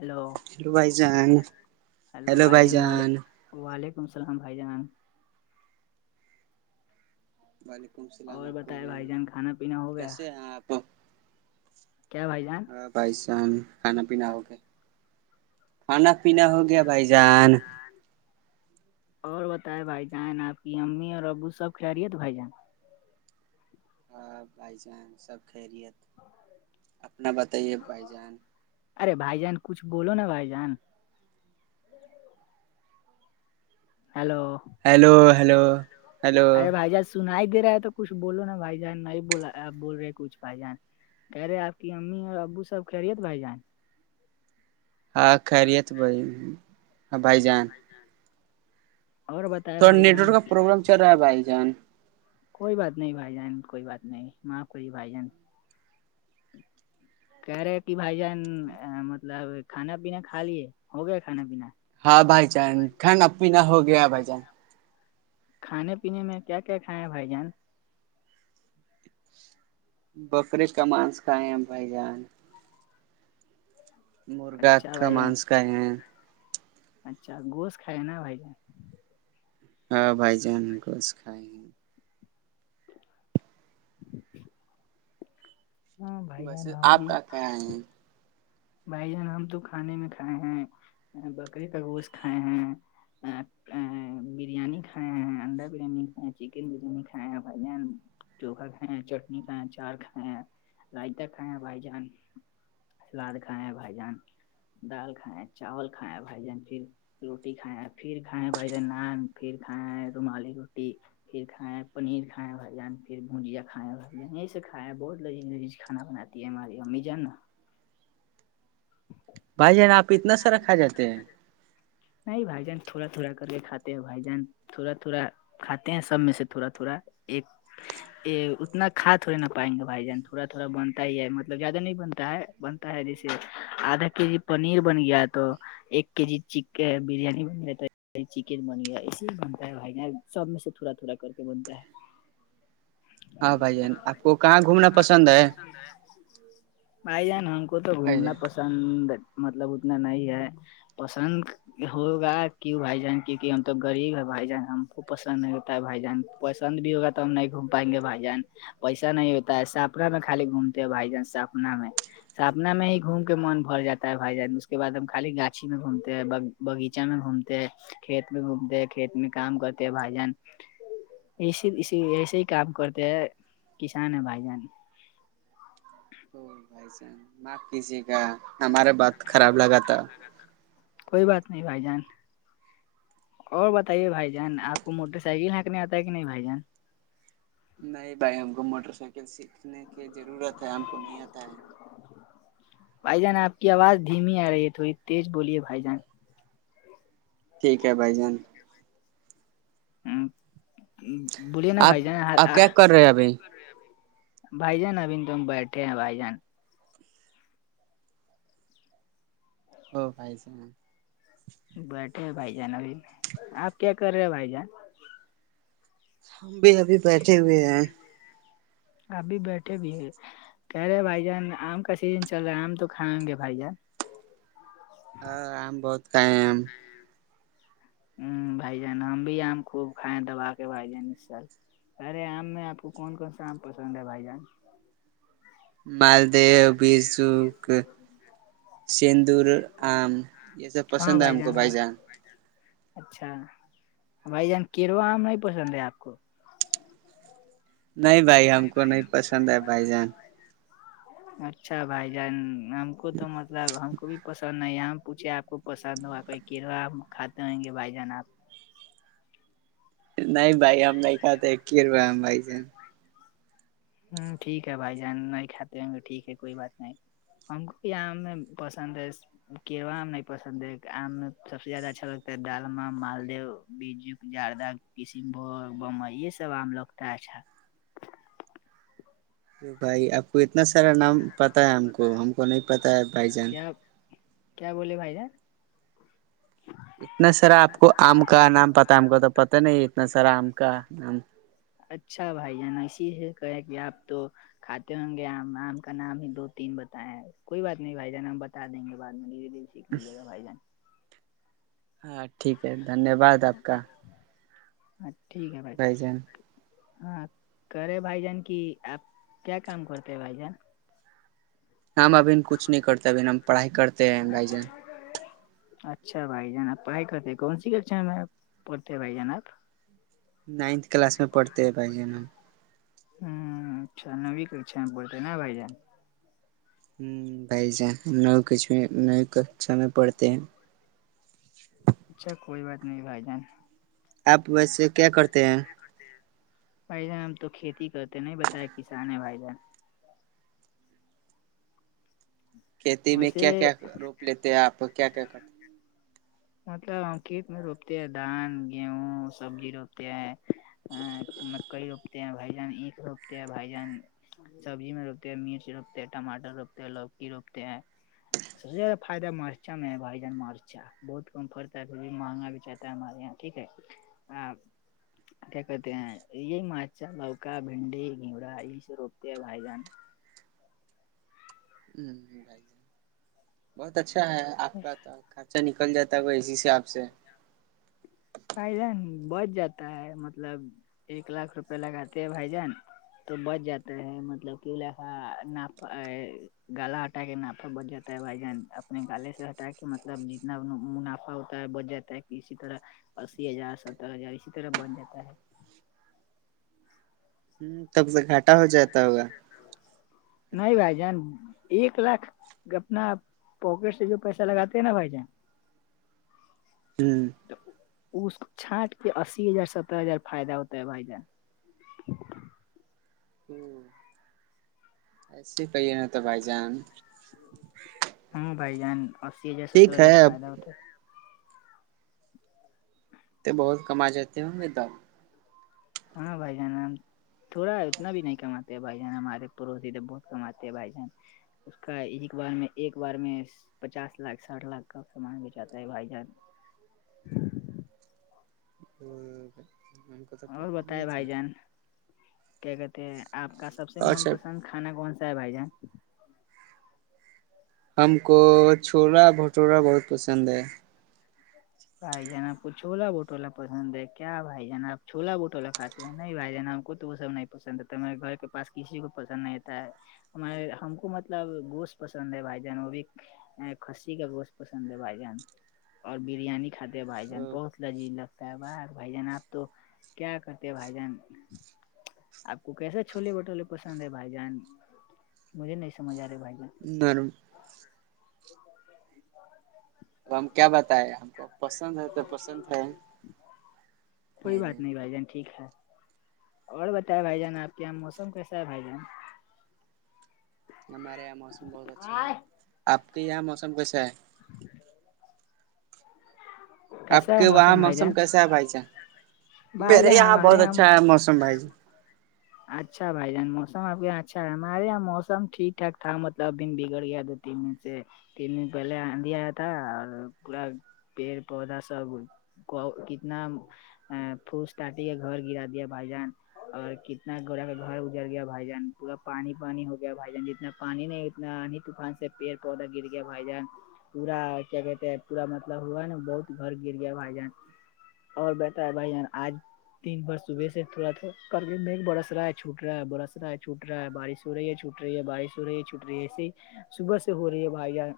hello hello بھائی جان hello بھائی جان وعلیکم السلام بھائی جناام وعلیکم السلام اور عقوب بتائے بھائی جان کھانا پینا ہو گیا کیسے ہیں آپ کیا بھائی جان بھ جان کھانا پینا ہو گیا کھانا پینا ہو گیا بھائی جان اور بتائے بھائی جان آپ کی امی اور ابو سب کھلا رہی ہے تو بھائی جان ہ بھائی جان سب کھیریت اپنا بتائیے بھائی جان ارے بھائی جان کچھ بولو نا بھائی جان ہیلو ہیلو ہلو ہلو سن ہی دے رہا ہے تو کچھ بولو نا بھائی جان نہیں بول رہے کچھ بھائی جان کہہ رہے آپ کی امی اور ابو سب کہہ رہیے تھ بھائی جان ہاں خیریت بھائی ہاں بھائی جان اورور بت تھوڑا نیٹ ورک کا پروبلم چل رہا ہے بھائی جان کوئی بات نہیں بھائی جان کوئی بات نہیں معاف کریے بھائی جان ا کہہ رہے کہ بھائی جان مطلب کھانا پینا کھا لیے ہو گیا کھانا پینا ہاں بھائی جان کھانا پین ہو گیا بھائی جان کھانے پینے میں کیا کیا کھائے ہیں بھائی جان بکرے کا مانسکا ہیں بھائی جان مرغا اچھا کا بھائی جان مانسکائے ہیں اچھا گوس کائے نا بھ ج ہاں بھ جانکش کائے [unintelligible] ہاں بھائی بس جان ہم آپ بھی کیا کہاں ہیں بھائی جان ہم تو کھانے میں کھائے ہیں بکریے کا گوشت کھائے ہیں ا بریانی کھایا ہیں انڈا بریانی کھیا ہیں چکن بریانی کھائے ہیں بھائی جان چوکھا کھائے ہیں چٹنی کھیں چار کھیں ہیں رائتا کھائے ہیں بھائی جان سلاد کھائےیں بھائی جان دال کھیں چاول کھائےیں بھائی جان پھر روٹی کھیں ہیں پھر کھائےیں ہیں بھائی جان نان پھر کھائےیں ہیں رومالی روٹی پھر کھائے ہیں پنیر کھائے ہیں بھ جان پھر بھجیا کھائے ہیں بھائی جان یہی سے کھائے ہے بہت لی لذی کانا بناتا ماری امی جائان نا بھائی جانا آپ اتنا سارا کھا جاتے ہیں نہیں بھائی جان تھوڑا تھوڑا کر کے کھاتے ہو بھائی جان تھوڑا تھوڑا کھاتے ہیں سب میں سے تھوڑا تھوڑا ایک یہ اتنا کھاد تھوڑے نہ پائیں گے بھائی جان تھوڑا تھوڑا بنتا ہی ہے مطلب زیادہ نہیں بنتا ہے بنتا ہے جیسے آدھا کے جی پنیر بن گیا تو ایک کے جی چ برییاانی بن رہتا ائی چکن بن گیا ایے بنتا ہے بھائی سب میں سے تھوڑا تھوڑا کر کے بنتا ہے [unintelligible] ہاں بھائی جان آپ کو کہاں گھومنا پسند ہے میںئی جانا ہم کو تو ا جی گھومنا پسند مطلب اتنا نہیں ہے پسند ہوگا کیوں بھائی جان کیک ہم تو غریب ہے بھائی جان ہم کو پسند نہیں ہوتا ہے بھائی جان پسند بھی ہوگا تو ہم نہیں گھوم پائیں گے بھائی جان پیسا نہیں ہوتا ہے ساپنا میں خالی گھومتے ہو بھائی جان ساپنا میں ساپنا میں ہی گھوم کے من بھر جاتا ہے بھائی جان اس کے بد ہم خالی گاچھی میں گھومتے ہیں باغیچہ میں گھومتے کھیت میں گھومتے کھیت میں کام کرتے ہیں بھائی جان اس اسی ایسے ہی کام کرتے ہیں کسان ہے بھائی جان بھائی جان معاف کیجے گا ہمارا بات خراب لگا تھا کوئی بات نہیں بھائی جان اور بتائیے بھائی جان آپ کو موٹر سائیکل ہھینکنے آتا ہے کہ نہیں بھائی جان نہیں بھائی ہم کو موٹر سائیکل سیکھنے کی ضرورت ہے ہم کو نہیں آتا ہے بھائی جان آپ کی آواز دھیمی آ رہی ہے تھوڑی تیز بولیے بھائی جان ٹھیک ہے بھائی جان ہ بولیے نا آپ بھائی ج آپ کیا کر رہے ہیں ابھی کر بھائی جان ابھی تو بیٹھے ہیں بھائی جان [unintelligible] بیٹھے بھائی جان ابھی آپ کیا کر رہے ہو بھائی جان ہم بھی ابھی بیٹھے ہوئے ہیں ابھی بیٹھے بھی ہے کہہ رہے بھائی جان آم کا سیزن چل رہا ہے آم تو کھائیں گے بھائی جان ہ آم بہت کائے ہیں آم ہ بھائی جان ہم بھی آم خوب کھائےیں دبا کے بھائی جان اس سال ارے آم میں آپ کو کون کون سا آم پسند ہے بھائی جان مالدیو بزوک سندور آم یہ سب ہاں پسند ہے بھائی ہم کو جان پائ ہاں جے اچھا بھائی جان کیروا آم نہیں پسند ہے آپ کو نہیں بھائی ہم کو نہیں پسند ہے بھائی جان اچھا بھائی جان ہم کو تو مطلب ہم کو بھی پسند ہے یہاں پوچھے آپ کو پسند ہوگا کو کیڑا کھاتے ہئ گے بھائی جان آپ نہیں بائی ہم نہیں کہتے ایک رہو ہم بائی سے ہوں ٹھیک ہے بھائی جان نہیں کاتے ہوں گے ٹھیک ہے کوئی بات نہیں ہم کو یہاںیں پسند ہے کیوا آم نہیں پسند ہے آم میں سب سے زیادہ اچھا لگتا ہے دال م مالد بیج جردہ کشن بھگ بمبئی یہ سب آم لوگتا اچھا بھائی آپ کو اتنا سارا نام پتا ہے ہم کو ہم کو نہیں پتاہ ہے بھائی جان کیا کیا بولے بھائی جان اتنا سارا آپ کو آم کا نام پتا آم کا تو پتا نہیں اتنا سارا آم کا نام اچھا بھائی جانا اسی کہے کہ آپ تو کھاتے ہوں گے آم آم کا نام ہی دو تین بتائے ہیں کوئی بات نہیں بھائی جان ہم بتا دیں گے بد میں دھیرے دھیرے سیکھ لیجی گ بھائی جان ہاں ٹھیک ہے دھنیہ واد آپ کا ہاں ٹھیک ہے بھائی ہاں کرے بھائی جان کی آپ کیا کام کرتے ہے بائی جان ہم ابھی کچھ نہیں کرتے اب ہم پڑھائی کرتے ہیں بھائی جان اچھا بھائی جان آپ پڑھائی کرتے ہیں کون سی کچا میں پڑھتے ہیں بھائی جان آپ نائنتھ کلاس میں پڑھتے ہیں بھائی جان ہم ہوں اچھا نو کچھا میں بولتے ہیں نا بھائی جان ہ بھائی ج کچ کچ سم پڑتے ہیں اچھا کوئی بات نہیں بھائی جان آپ ویسے کیا کرتے ہیں بھائی جان ہم تو کھیتی کرتے ہیں نہیں بتایا کسان ہے بھائی جان کھیتی میں کیا ویسے کیا روپ لیتے ہیں آپ کیا کیا کرتے مطلب ہم کھیت میں روپتے ہیں دھان گیہوں سبزی روپتے ہیں ہ مکئی روپتے ہیں بھائی جان اینکھ روپتے ہیں بھائی جان سبزی میں روپتے مرچ روپتے ہیں ٹماٹر روپتے ہیں لوکی روپتے ہیں [unintelligible] س سے زیادہ فائد ہے مرچا میں بائی جان مرچا بہت کم پرتا ہے پھر بھی مہنگا بھی چاہتا ہے ہمارے یہاں ٹھیک ہے کیا کرتے ہیں یہ مچھا لوک بھنڈی گھوڑا یہ س روپتے ہیں وھائی جان بھائی بہت اچھا ہے آپ کا تو خرچہ نکل جاتا ہے وہ اے سی سے آپ سے بھائی جان بچ جاتا ہے مطلب ایک لاکھ روپے لگاتے ہیں بھائی جان تو بچ جاتا ہے مطلب کہ لا نا گلاٹ ہٹا کے منافع بچ جاتا ہے بھائی جان اپنے گالے سے ہٹا کے مطلب جتنا منافع ہوتا ہے بچ جاتا ہے اسی طرح اسی ہزار ستر ہزار اسی طرح بن جاتا ہے ہ تب سے گھاٹا ہو جاتا ہوگا [unintelligible] نہیں بھائی جان ایک لاکھ اپنا پواکٹ سے جو پیسہ لگاتے ہیں نا بھائی جان [unintelligible] ہوں اس چھٹ کے اسی ہزار سترہ ہزار فائدہ ہوتا ہے بھائی جان ہوں ایسے کہیے ن تو بھائی جان ہاں بائی جان ای ہزار ستر ٹھیک ہزار ہے اب فائدہ ہوتا ہے [unintelligible] تو بہت کما جاتے ہوں گے دام ہاں بھ جان نام [unintelligible] تھوڑا اتنا بھی نہیں کماتے ہیں بھائی جان ہمارے پڑوسی تو بہت کماتے ہیں بھائی جان اس کا ایک بار میں ایک بار میں پچاس لاکھ ساٹھ لاکھ کا سامان بچاتا ہے بھائی جان ا [unintelligible] اور بتائے بھائی جان کیا کہتے ہیں آپ کا سب سے من پسند کانا کون سا ہے بائی جا [unintelligible] ہم کو چھلا بھٹورا بہت پسند ہے بھائی جان آپ کو چھولا بٹولہ پسند ہے کیا بھائی جان آپ چھولا بٹولا کھاتے نہیں بھائی جان ہم کو تو وہ سب نہیں پسند آتا ہمے گھر کے پاس کسی کو پسند نہیںتا ہے [unintelligible] ہمار ہم کو مطلب گوشت پسند ہے بھائی جان وہ بھی کسی کا گوشت پسند ہے بھائی جان اور بریانی [unintelligible] ھاتے بھائی جان بہت لذیذ لگتا ہے باہ بھائی جان آپ تو کیا کرتے بھائی جان آپ کو کیسے چھولے بھٹولے پسند ہے بھائی جان مجھے نہیں سمجھ آ رہے بھائی جان دان [unintelligible] اب ہم کیا بتائے ہم کو پسند ہے تو پسند ہے کوئی بات نہیں بھائی جان ٹھیک ہے اور بتائے بھائی جان آپ کے یہاں موسم کیسا ہے بھائی جان ہمارے یہاں موسم بہت اچھا ہے آپ کے یہاں موسم کیسا ہے آپ کیسا ہے کے وہاں بھائی جان موسم کیسا ہے بھائی جان بھائی میرے جان یہاں ہمارے بہت اچھا ہے موسم بھائی ج اچھا بھائی جان موسم آپ کے یہاں اچھا ہے ہمارے یہاں موسم ٹھیک ٹھاک تھاھ ملب بگڑ گیا تھا [unintelligible] تین مٹ سے تین منٹ پہلے آندھی آیا تھا اور پ پیڑ پودا سب کو کتنا ا پھوس تٹی کے گھر گرا دیا بھائی جان اور اتنا گوڑا کا گھر گجر گیا بھائی جان پورا پانی پانی ہو گیا بھائی جان جتنا پانی نہیں اتنا اننی طوفان سے [unintelligible] پڑ پودا گر گیا بھائی جان پورا کیا کہتے پورا مطلب ہوا ہے نا بہت گھر گر گیا بھائی جان اور بیٹا ہے بھائیان آج دن بھر صبح سے تھوڑا تھوڑا کر م [unintelligible] برس رہا ہے چھوٹ رہا ہے برس رہا ہے چھٹ رہا ہے بارش ہو رہی ہے چھوٹ رہی ہے بارش ہو رہی ہے چھٹ رہی ہے ایے صبح سے ہو رہی ہے بھائی جان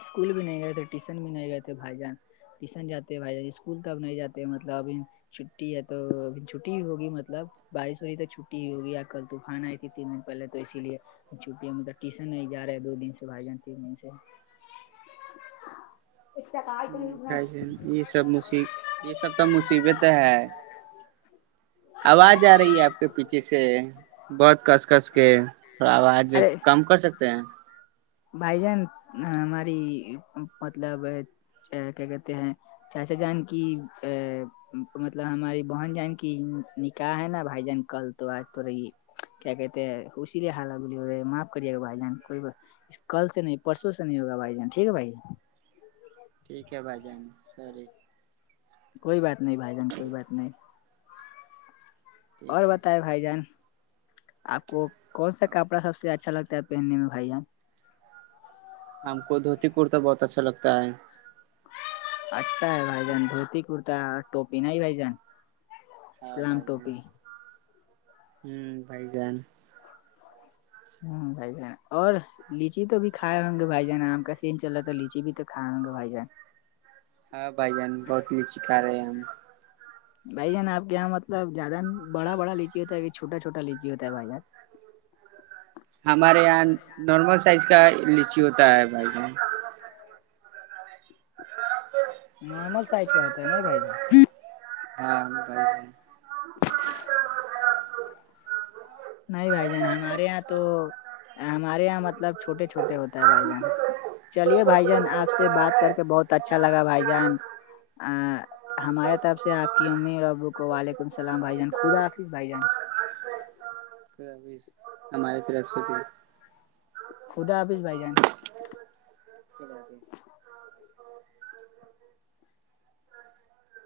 اسکول بھی نہیں گئے تھے ٹیوشن بھی نہیں گئے تھے بھائی جان ٹیوشن جاتے ہیں بھائی اسکول کاب نہیں جاتے مطلب اب [unintelligible] چھٹی ہے توب چھٹی ہوگی مطلب [unintelligible] بارش ہوی تو چھٹی ہی ہوگی آ کل طوفان آئی تھی تین دن پہلے تو اسی لیے چھٹی میں تو ٹیشن نہیں جا رہے دو دن سے بھائی جان تین دن سے [inaudible] ہ یہ سب مصیب یہ سب تو مصیبت ہے آواز آ رہی ہے آپ کے پیچھے سے بہت کس کس کے تھوڑا آواز ارے کم کر سکتے ہیں بھائی جان ہماری مطلب کیا کہتے ہیں چاچا جان کی ا مطلب ہماری بہن جہن کی نکاح ہے نا بھائی جان کل تو آج تو رہی کیا کہتے اسی لیے حالت ب ہو معاف کریے گا بھائی جان کو کل سے نہیں پرسوں سے نہیں ہوگا بھائی جان ٹھیک ہے بھائی ٹھیک ہے بھائی جان سور کوئی بات نہیں بھائی جان کوئی بات نہیں اور ٹھیک ہے بتائے بھائی جان آپ کو کون سا کپڑا سب سے اچھا لگتا ہے بھائی ہم کو دھوتی کرتا بہت اچھا لگتا ہے اچھا ہے بھائی جان دھوتی کررتا ٹوپی نہیں بھائی جان ہاں اسلام بھائی جان ٹوپی ہ بھائی جان ہوں بائی اور لیچی تو بھی کھائے ہوں گے بھائی جان آم کا سین چل رہ تھا لیچی بھی تو کھائے ہوں گے بھائی جان ہاں بھائی جان بہت ہی سکھا رہے ہیں ہم بھائی جان آپ کے یہاں مطلب زیادہ بڑا بڑا لیچی ہوتا ہے کہ چوٹا چھوٹا لیچی ہوتا ہے بھائی جان ہمارے یہاں نارمل سائز کا لیچی ہوتا ہے بھائی جان نارمل سائز کا ہوتا ہے نہی بھائی ہاں نہیں بھائی جان ہمارے یہاں تو ہمارے یہاں مطلب چھوٹے چھوٹے ہوتا ہے بھائی جان چلیے بھائی جان آپ سے بات کر کے بہت اچھا لگا بھائی جان ا ہمارے طرف سے آپ کی امی اور ابو کو ولیکم السلام بھائی جان خدا حافظ بھائی جان اللہ حافظ ہمارے طرف سے بھی خدا حافظ بھائی جان جی ہاں